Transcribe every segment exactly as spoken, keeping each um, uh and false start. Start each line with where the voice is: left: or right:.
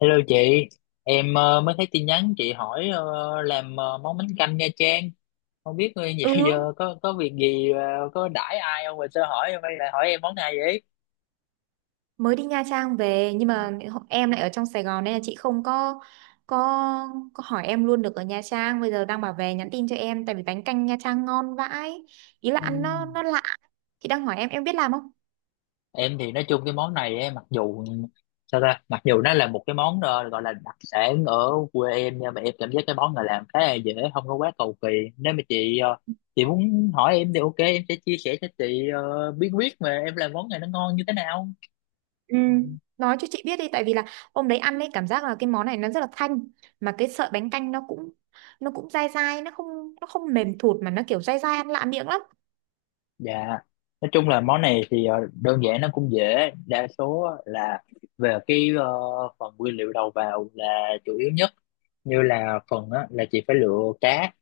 left: Hello chị, em ờ, mới thấy tin nhắn chị hỏi ờ, làm ờ, món bánh canh Nha Trang. Không biết người dạo
right: Ừ,
left: giờ có có việc gì ờ, có đãi ai không mà sao hỏi em hay lại hỏi em món này vậy?
right: mới đi Nha Trang về nhưng mà em lại ở trong Sài Gòn nên là chị không có có có hỏi em luôn được ở Nha Trang. Bây giờ đang bảo về nhắn tin cho em tại vì bánh canh Nha Trang ngon vãi. Ý là
left: Ừ.
right: ăn nó nó lạ. Chị đang hỏi em em biết làm không?
left: Em thì nói chung cái món này ấy, mặc dù sao ta, mặc dù nó là một cái món ờ, gọi là đặc sản ở quê em nhưng mà em cảm giác cái món này làm khá là dễ, không có quá cầu kỳ. Nếu mà chị ờ, chị muốn hỏi em thì ok, em sẽ chia sẻ cho chị ờ, bí quyết mà em làm món này nó ngon như thế nào.
right: Ừ. Nói cho chị biết đi tại vì là hôm đấy ăn ấy cảm giác là cái món này nó rất là thanh, mà cái sợi bánh canh nó cũng nó cũng dai dai, nó không nó không mềm thụt mà nó kiểu dai dai ăn lạ miệng lắm.
left: Dạ, nói chung là món này thì ờ, đơn giản nó cũng dễ, đa số á là về cái ờ, phần nguyên liệu đầu vào là chủ yếu nhất, như là phần á, là chị phải lựa cá,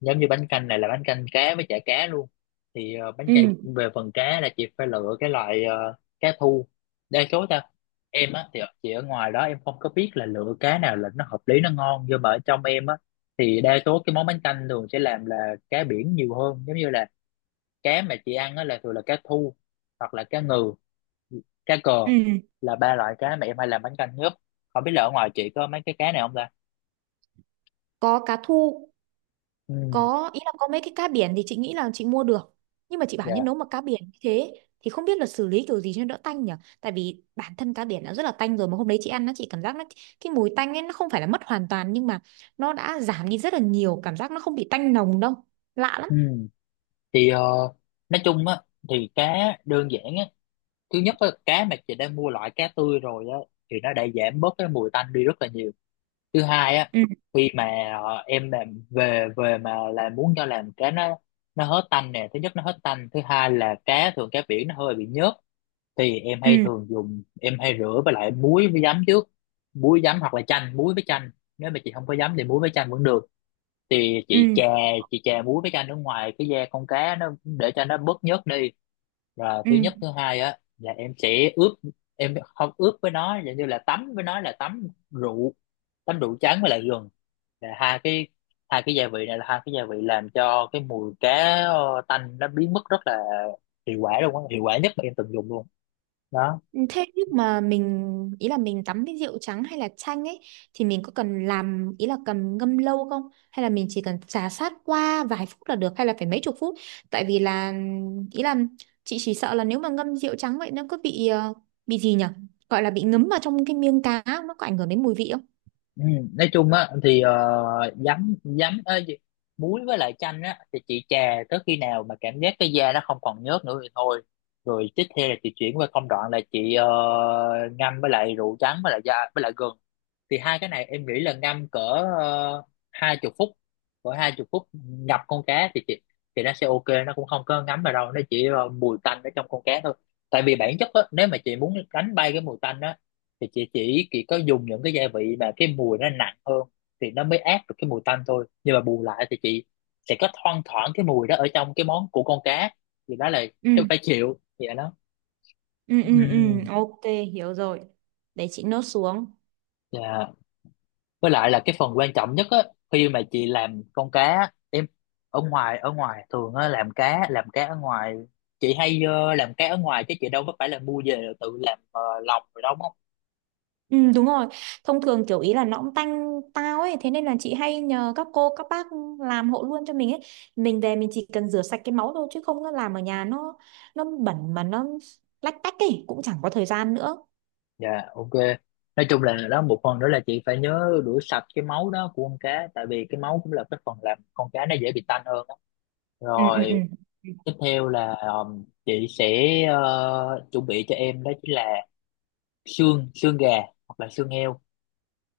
left: giống như bánh canh này là bánh canh cá với chả cá luôn, thì ờ, bánh canh
right: Ừ,
left: về phần cá là chị phải lựa cái loại ờ, cá thu, đa số ta em á thì ở- chị ở ngoài đó em không có biết là lựa cá nào là nó hợp lý nó ngon, nhưng mà ở trong em á thì đa số cái món bánh canh thường sẽ làm là cá biển nhiều hơn, giống như là cá mà chị ăn á là thường là cá thu hoặc là cá ngừ, cá cờ
right: ừ.
left: là ba loại cá mà em hay làm bánh canh nhất. Không biết là ở ngoài chị có mấy cái cá này không ta.
right: Có cá thu,
left: Ừ,
right: có ý là có mấy cái cá biển thì chị nghĩ là chị mua được, nhưng mà chị bảo nhân
left: dạ,
right: nấu mà cá biển như thế thì không biết là xử lý kiểu gì cho nó đỡ tanh nhỉ. Tại vì bản thân cá biển đã rất là tanh rồi, mà hôm đấy chị ăn nó chị cảm giác nó, cái mùi tanh ấy nó không phải là mất hoàn toàn nhưng mà nó đã giảm đi rất là nhiều, cảm giác nó không bị tanh nồng đâu, lạ lắm.
left: ừ, thì ờ, nói chung á thì cá đơn giản á, thứ nhất á cá mà chị đã mua loại cá tươi rồi á thì nó đã giảm bớt cái mùi tanh đi rất là nhiều. Thứ hai á,
right: Ừ
left: khi mà ờ, em làm về về mà là muốn cho làm cá nó nó hết tanh nè, thứ nhất nó hết tanh, thứ hai là cá thường cá biển nó hơi bị nhớt thì em
right: ừ,
left: hay thường dùng, em hay rửa với lại muối với giấm trước, muối giấm hoặc là chanh, muối với chanh. Nếu mà chị không có giấm thì muối với chanh vẫn được. Thì chị
right: ừ,
left: chà, chị chà muối với chanh ở ngoài cái da con cá nó để cho nó bớt nhớt đi. Rồi
right: ừ,
left: thứ nhất thứ hai á là em sẽ ướp, em không ướp với nó giống như là tắm với nó, là tắm rượu, tắm rượu trắng với lại gừng, là hai cái, hai cái gia vị này là hai cái gia vị làm cho cái mùi cá ờ, tanh nó biến mất rất là hiệu quả luôn á, hiệu quả nhất mà em từng dùng luôn đó.
right: ừ. Thế nhưng mà mình ý là mình tắm với rượu trắng hay là chanh ấy thì mình có cần làm, ý là cần ngâm lâu không, hay là mình chỉ cần trà sát qua vài phút là được hay là phải mấy chục phút? Tại vì là, ý là, chị chỉ sợ là nếu mà ngâm rượu trắng vậy nó có bị ờ, bị gì nhỉ, gọi là bị ngấm vào trong cái miếng cá không? Nó có ảnh hưởng đến mùi vị không?
left: Ừ, nói chung á thì ờ, giấm giấm ơ, gì- muối với lại chanh á thì chị chà tới khi nào mà cảm giác cái da nó không còn nhớt nữa thì thôi. Rồi tiếp theo là chị chuyển qua công đoạn là chị ờ, ngâm với lại rượu trắng với lại da với lại gừng, thì hai cái này em nghĩ là ngâm cỡ uh, hai chục phút, cỡ hai chục phút ngập con cá thì chị, thì nó sẽ ok, nó cũng không có ngấm vào đâu, nó chỉ ờ, mùi tanh ở trong con cá thôi. Tại vì bản chất á, nếu mà chị muốn đánh bay cái mùi tanh á thì chị chỉ chỉ có dùng những cái gia vị mà cái mùi nó nặng hơn thì nó mới át được cái mùi tanh thôi. Nhưng mà bù lại thì chị sẽ có thoang thoảng cái mùi đó ở trong cái món của con cá, thì đó là
right: Ừ,
left: cái phải chịu vậy đó.
right: ừ, ừ, ừ,
left: Ừm,
right: ok, hiểu rồi. Để chị nốt xuống.
left: dạ. Với lại là cái phần quan trọng nhất á, khi mà chị làm con cá á, em ở ngoài ở ngoài thường á làm cá, làm cá ở ngoài, chị hay ờ, làm cá ở ngoài chứ chị đâu có phải là mua về tự làm ờ, lòng rồi đâu.
right: Ừ, đúng rồi, thông thường kiểu ý là nó cũng tanh tao ấy, thế nên là chị hay nhờ các cô các bác làm hộ luôn cho mình ấy, mình về mình chỉ cần rửa sạch cái máu thôi, chứ không nó làm ở nhà nó nó bẩn mà nó lách tách ấy cũng chẳng có thời gian nữa.
left: Dạ, ok. Nói chung là đó, một phần nữa là chị phải nhớ rửa sạch cái máu đó của con cá tại vì cái máu cũng là cái phần làm con cá nó dễ bị tanh hơn đó.
right: Ừ, ừ,
left: Rồi
right: ừ,
left: tiếp theo là um, chị sẽ ờ, chuẩn bị cho em đó chính là xương xương gà hoặc là xương heo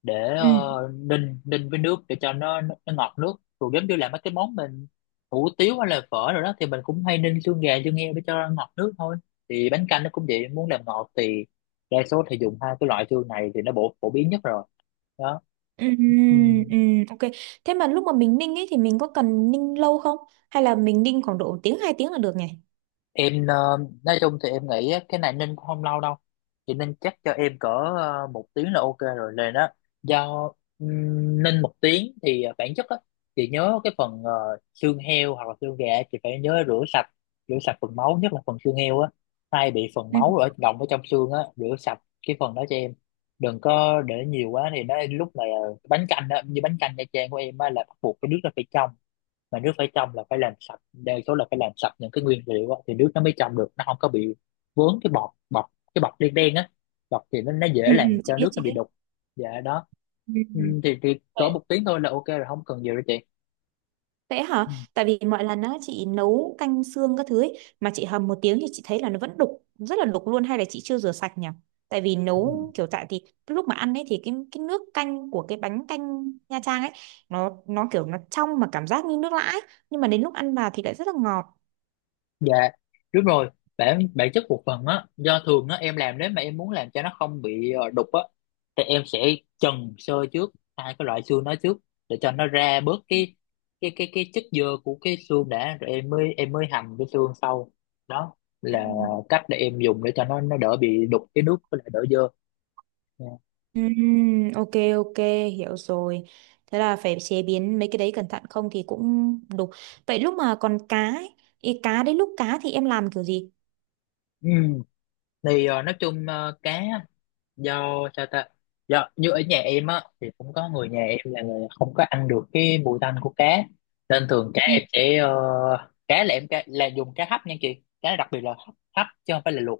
left: để
right: ừ,
left: ờ, ninh ninh với nước để cho nó nó, nó ngọt nước. Rồi giống như là mấy cái món mình hủ tiếu hay là phở rồi đó thì mình cũng hay ninh xương gà xương heo để cho ngọt nước thôi, thì bánh canh nó cũng vậy, muốn làm ngọt thì đa số thì dùng hai cái loại xương này thì nó bổ phổ biến nhất rồi đó.
right: ừ, ừ,
left: Ừ.
right: ừ, ok. Thế mà lúc mà mình ninh ấy thì mình có cần ninh lâu không, hay là mình ninh khoảng độ một tiếng hai tiếng là được nhỉ?
left: Em ờ, nói chung thì em nghĩ á, cái này Ninh cũng không lâu đâu, thì Ninh chắc cho em cỡ ờ, một tiếng là ok rồi lên đó. Do ừm, Ninh một tiếng thì ờ, bản chất á, chị nhớ cái phần ờ, xương heo hoặc là xương gà, chị phải nhớ rửa sạch, rửa sạch phần máu, nhất là phần xương heo á hay bị phần
right: Ừ,
left: máu ở động ở trong xương á, rửa sạch cái phần đó cho em, đừng có để nhiều quá thì nó lúc này ờ, bánh canh á, như bánh canh Nha Trang của em á là bắt buộc cái nước nó phải trong, mà nước phải trong là phải làm sạch, đa số là phải làm sạch những cái nguyên liệu á, thì nước nó mới trong được, nó không có bị vướng cái bọt bọt cái bọt đen đen á, bọt thì nó, nó dễ
right: ừ, ừ,
left: làm
right: chị
left: cho
right: biết
left: nước
right: chị
left: nó bị
right: biết.
left: đục. Dạ đó.
right: Ừ.
left: Ừ,
right: Ừ.
left: thì, thì cỡ một
right: Vậy,
left: tiếng thôi là ok rồi không cần nhiều đâu chị.
right: vậy hả?
left: Ừ.
right: Tại vì mọi lần á chị nấu canh xương các thứ ấy, mà chị hầm một tiếng thì chị thấy là nó vẫn đục, rất là đục luôn, hay là chị chưa rửa sạch nhỉ? Tại vì
left: Ừ. Ừ.
right: nấu kiểu tại thì lúc mà ăn ấy thì cái cái nước canh của cái bánh canh Nha Trang ấy, nó nó kiểu nó trong mà cảm giác như nước lã ấy. Nhưng mà đến lúc ăn vào thì lại rất là ngọt.
left: Dạ đúng rồi, bản bản chất một phần á do thường á em làm nếu mà em muốn làm cho nó không bị ờ, đục á thì em sẽ trần sơ trước hai cái loại xương đó trước để cho nó ra bớt cái cái cái cái chất dơ của cái xương đã rồi em mới em mới hầm cái xương sau. Đó là
right: Ừm.
left: cách để em dùng để cho nó nó đỡ bị đục cái nước với lại đỡ dơ. Dạ.
right: Ừm, ok, ok, hiểu rồi. Thế là phải chế biến mấy cái đấy cẩn thận không thì cũng đục. Vậy lúc mà còn cá ấy, ý cá đấy lúc cá thì em làm kiểu gì?
left: Ừ. Thì ờ, nói chung ờ, cá, do sao ta, do như ở nhà em á thì cũng có người nhà em là người không có ăn được cái mùi tanh của cá nên thường cá
right: Ừ.
left: em sẽ ờ, cá là em cá, là dùng cá hấp nha chị, cá đặc biệt là hấp, hấp chứ không phải là luộc.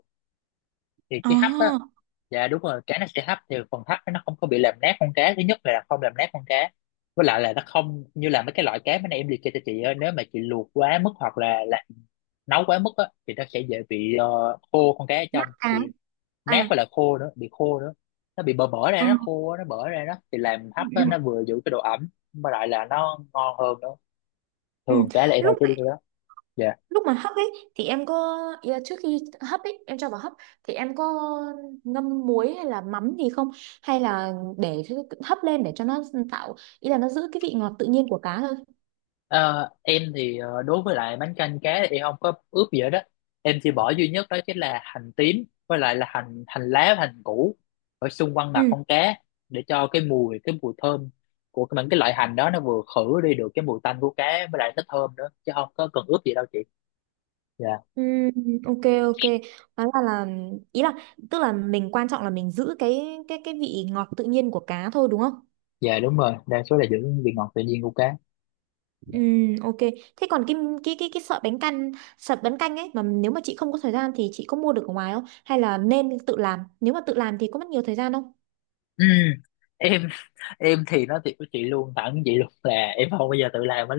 left: Thì cái hấp á,
right: À,
left: dạ đúng rồi cá nó sẽ hấp thì phần hấp nó không có bị làm nát con cá, thứ nhất là không làm nát con cá, với lại là nó không như là mấy cái loại cá bên em liệt kê cho chị á, nếu mà chị luộc quá mức hoặc là, là nấu quá mức á thì nó sẽ dễ bị ờ, khô con cá ở
right: nát
left: trong,
right: á.
left: thì
right: À.
left: nát với là khô nữa, bị khô nữa, nó bị bở bở ra,
right: À.
left: nó khô nó bở ra đó, thì làm
right: Ừ,
left: hấp á,
right: ừ,
left: nó vừa giữ cái độ ẩm mà lại là nó ngon hơn nữa.
right: ừ.
left: Thường cá là em hay
right: lúc
left: chế
right: mà
left: biến cái đó. Dạ.
right: Lúc mà hấp ấy thì em có, ý là trước khi hấp ấy em cho vào hấp thì em có ngâm muối hay là mắm gì không, hay là để hấp lên để cho nó tạo, ý là nó giữ cái vị ngọt tự nhiên của cá thôi?
left: Ờ, em thì ờ, đối với lại bánh canh cá thì em không có ướp gì hết đó, em chỉ bỏ duy nhất đó chính là hành tím với lại là hành hành lá và hành củ ở xung quanh mặt
right: Ừ,
left: con cá để cho cái mùi, cái mùi thơm của cái- những cái loại hành đó nó vừa khử đi được cái mùi tanh của cá với lại nó thơm nữa chứ không có cần ướp gì đâu chị. Dạ.
right: ừ, ok, ok, đó là là ý là, tức là mình quan trọng là mình giữ cái cái cái vị ngọt tự nhiên của cá thôi đúng không?
left: Dạ đúng rồi, đa số là giữ vị ngọt tự nhiên của cá.
right: Ừ, ok. Thế còn cái cái cái cái sợi bánh căn, sợi bánh canh ấy mà nếu mà chị không có thời gian thì chị có mua được ở ngoài không? Hay là nên tự làm? Nếu mà tự làm thì có mất nhiều thời gian không?
left: Ừ, em em thì nói thiệt với chị luôn, thẳng với chị luôn là em không bao giờ tự làm bánh,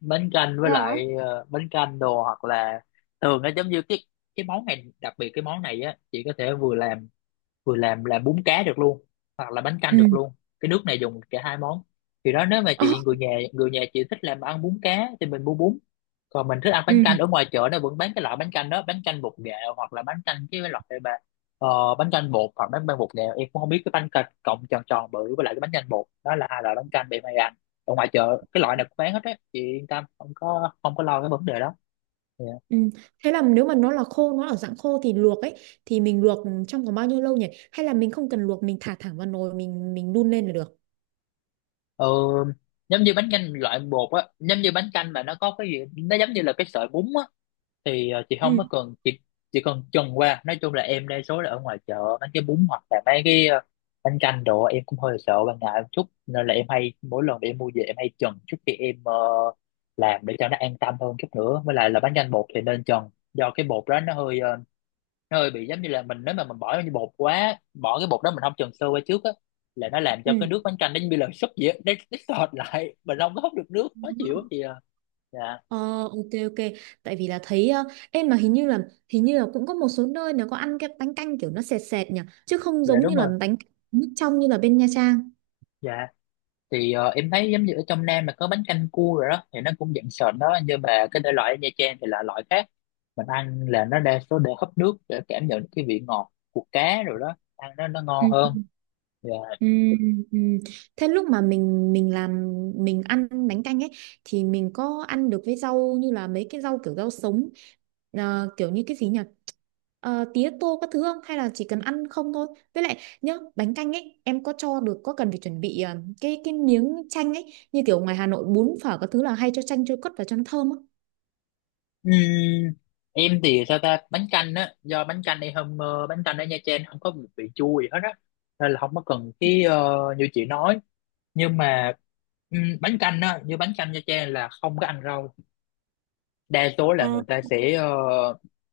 left: bánh canh với
right: Thế hả?
left: lại ờ, bánh canh đồ hoặc là thường nó giống như cái cái món này, đặc biệt cái món này á chị có thể vừa làm, vừa làm làm bún cá được luôn hoặc là bánh canh được
right: Ừ.
left: luôn. Cái nước này dùng cả hai món, thì đó nếu mà
right: Ờ,
left: chị người nhà, người nhà chị thích làm ăn bún cá thì mình mua bún, còn mình thích ăn
right: ừ.
left: bánh canh ở ngoài chợ nó vẫn bán cái loại bánh canh đó, bánh canh bột nghệ hoặc là bánh canh cái loại mà ờ, bánh canh bột hoặc bánh bánh bột nghệ em cũng không biết, cái bánh canh cọng tròn tròn bự với lại cái bánh canh bột đó là hai loại bánh canh để mày ăn ở ngoài chợ. Cái loại này cũng bán hết á, chị yên tâm, không có không có lo cái vấn đề đó. Dạ.
right: Ừ. Thế là nếu mà nó là khô, nó ở dạng khô thì luộc ấy, thì mình luộc trong vòng bao nhiêu lâu nhỉ? Hay là mình không cần luộc, mình thả thẳng vào nồi mình mình đun lên là được.
left: Ờ, Giống như bánh canh loại bột á, giống như bánh canh mà nó có cái gì nó giống như là cái sợi bún á, thì ờ, chị không
right: Ừ.
left: có cần chị chỉ cần trần qua. Nói chung là em đa số là ở ngoài chợ mấy cái bún hoặc là mấy cái ờ, bánh canh đồ em cũng hơi sợ và ngại một chút, nên là em hay mỗi lần để em mua về em hay trần trước khi em ờ, làm, để cho nó an tâm hơn chút nữa. Với lại là bánh canh bột thì nên trần, do cái bột đó nó hơi ờ, nó hơi bị giống như là mình, nếu mà mình bỏ như bột quá, bỏ cái bột đó mình không chần sơ qua trước á là nó làm cho cái nước bánh canh nó như là súp vậy á, nó, nó sệt lại, mình không có hút được nước,
right: Ừ.
left: khó chịu lắm chị à. Dạ.
right: Ờ, ok, ok, tại vì là thấy ờ, em mà hình như là hình như là cũng có một số nơi nó có ăn cái bánh canh kiểu nó sệt sệt nhỉ, chứ không
left: Dạ
right: giống
left: đúng
right: như là
left: rồi.
right: bánh nước trong như là bên Nha Trang.
left: Dạ, thì ờ, em thấy giống như ở trong Nam mà có bánh canh cua rồi đó thì nó cũng dạng sệt đó, nhưng mà cái thể loại ở Nha Trang thì là loại khác. Mình ăn là nó đa số để hấp nước để cảm nhận cái vị ngọt của cá rồi đó, ăn nó nó
right: Ừ.
left: ngon hơn. Dạ.
right: Ừ, ừ. Thế lúc mà mình mình làm, mình ăn bánh canh ấy thì mình có ăn được với rau như là mấy cái rau kiểu rau sống, ờ, kiểu như cái gì nhỉ, ờ, tía tô các thứ không, hay là chỉ cần ăn không thôi? Với lại nhá bánh canh ấy em có cho được, có cần phải chuẩn bị ờ, cái cái miếng chanh ấy như kiểu ngoài Hà Nội bún phở các thứ là hay cho chanh cho cất vào cho nó thơm á?
left: Ừm, em thì sao ta, bánh canh á, do bánh canh đây hôm ờ, bánh canh ở Nha Trang không có một vị chua gì hết á, nên là không có cần cái ờ, như chị nói. Nhưng mà ừm, bánh canh á, như bánh canh Nha Trang là không có ăn rau. Đa số là người
right: À,
left: ta sẽ ờ,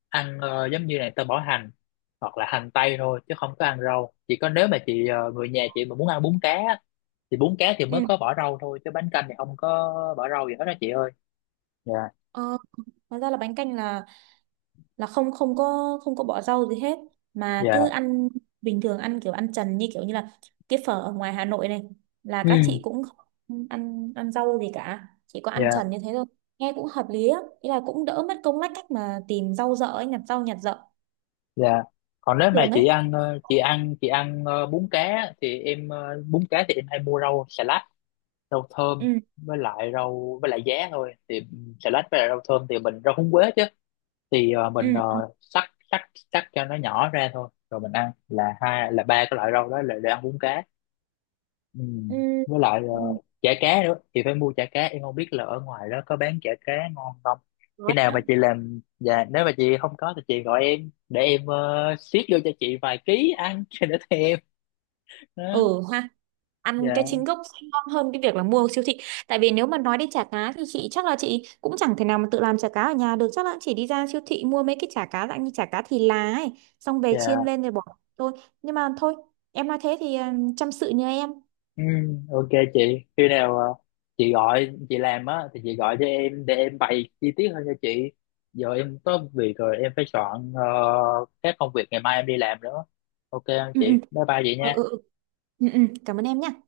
left: ăn ờ, giống như này ta bỏ hành hoặc là hành tây thôi chứ không có ăn rau. Chỉ có nếu mà chị ờ, người nhà chị mà muốn ăn bún cá á, thì bún cá thì mới
right: ừ.
left: có bỏ rau thôi, chứ bánh canh thì không có bỏ rau gì hết đó chị ơi. Dạ.
right: Ờ, hóa ra là bánh canh là là không không có không có bỏ rau gì hết mà cứ
left: Dạ.
right: ăn bình thường, ăn kiểu ăn trần như kiểu như là cái phở ở ngoài Hà Nội này, là
left: Ừ.
right: các chị cũng không ăn ăn rau gì cả, chỉ có ăn
left: Dạ.
right: trần như thế thôi, nghe cũng hợp lý á, ý là cũng đỡ mất công lách cách mà tìm rau dợ ấy nhặt rau nhặt dợ
left: Dạ. Còn nếu mà
right: thường
left: chị
right: ấy.
left: ăn ờ, chị ăn chị ăn ờ, bún cá thì em ờ, bún cá thì em hay mua rau xà lách, rau thơm
right: Ừ,
left: với lại rau với lại giá thôi. Thì xà lách với lại rau thơm thì mình rau húng quế chứ, thì ờ, mình
right: ừ,
left: ờ, cắt cắt cắt cho nó nhỏ ra thôi, rồi mình ăn là hai là ba cái loại rau đó là để ăn bún cá. Ừ.
right: ừ,
left: Với lại
right: ừ.
left: ờ, chả cá nữa, chị phải mua chả cá. Em không biết là ở ngoài đó có bán chả cá ngon không, khi nào mà
right: Nói.
left: chị làm. Dạ, nếu mà chị không có thì chị gọi em để em uh, xiết vô cho chị vài ký ăn cho đỡ thèm đó.
right: Ừ ha, ăn cái
left: Dạ.
right: chính gốc sẽ ngon hơn cái việc là mua ở siêu thị, tại vì nếu mà nói đến chả cá thì chị chắc là chị cũng chẳng thể nào mà tự làm chả cá ở nhà được, chắc là chỉ đi ra siêu thị mua mấy cái chả cá dạng như chả cá thì lá ấy, xong về
left: Dạ.
right: chiên lên rồi bỏ thôi. Nhưng mà thôi, em nói thế thì ừ, chăm sự nhờ em.
left: Ừ, ok chị, khi nào ờ, chị gọi chị làm á thì chị gọi cho em để em bày chi tiết hơn cho chị. Giờ em có việc rồi, em phải soạn ờ, các công việc ngày mai em đi làm nữa. Ok không
right: Ừ,
left: chị?
right: ừ,
left: Bye bye chị
right: ừ, ừ,
left: nha.
right: ừ. Ừ, ừ. Cảm ơn em nhé.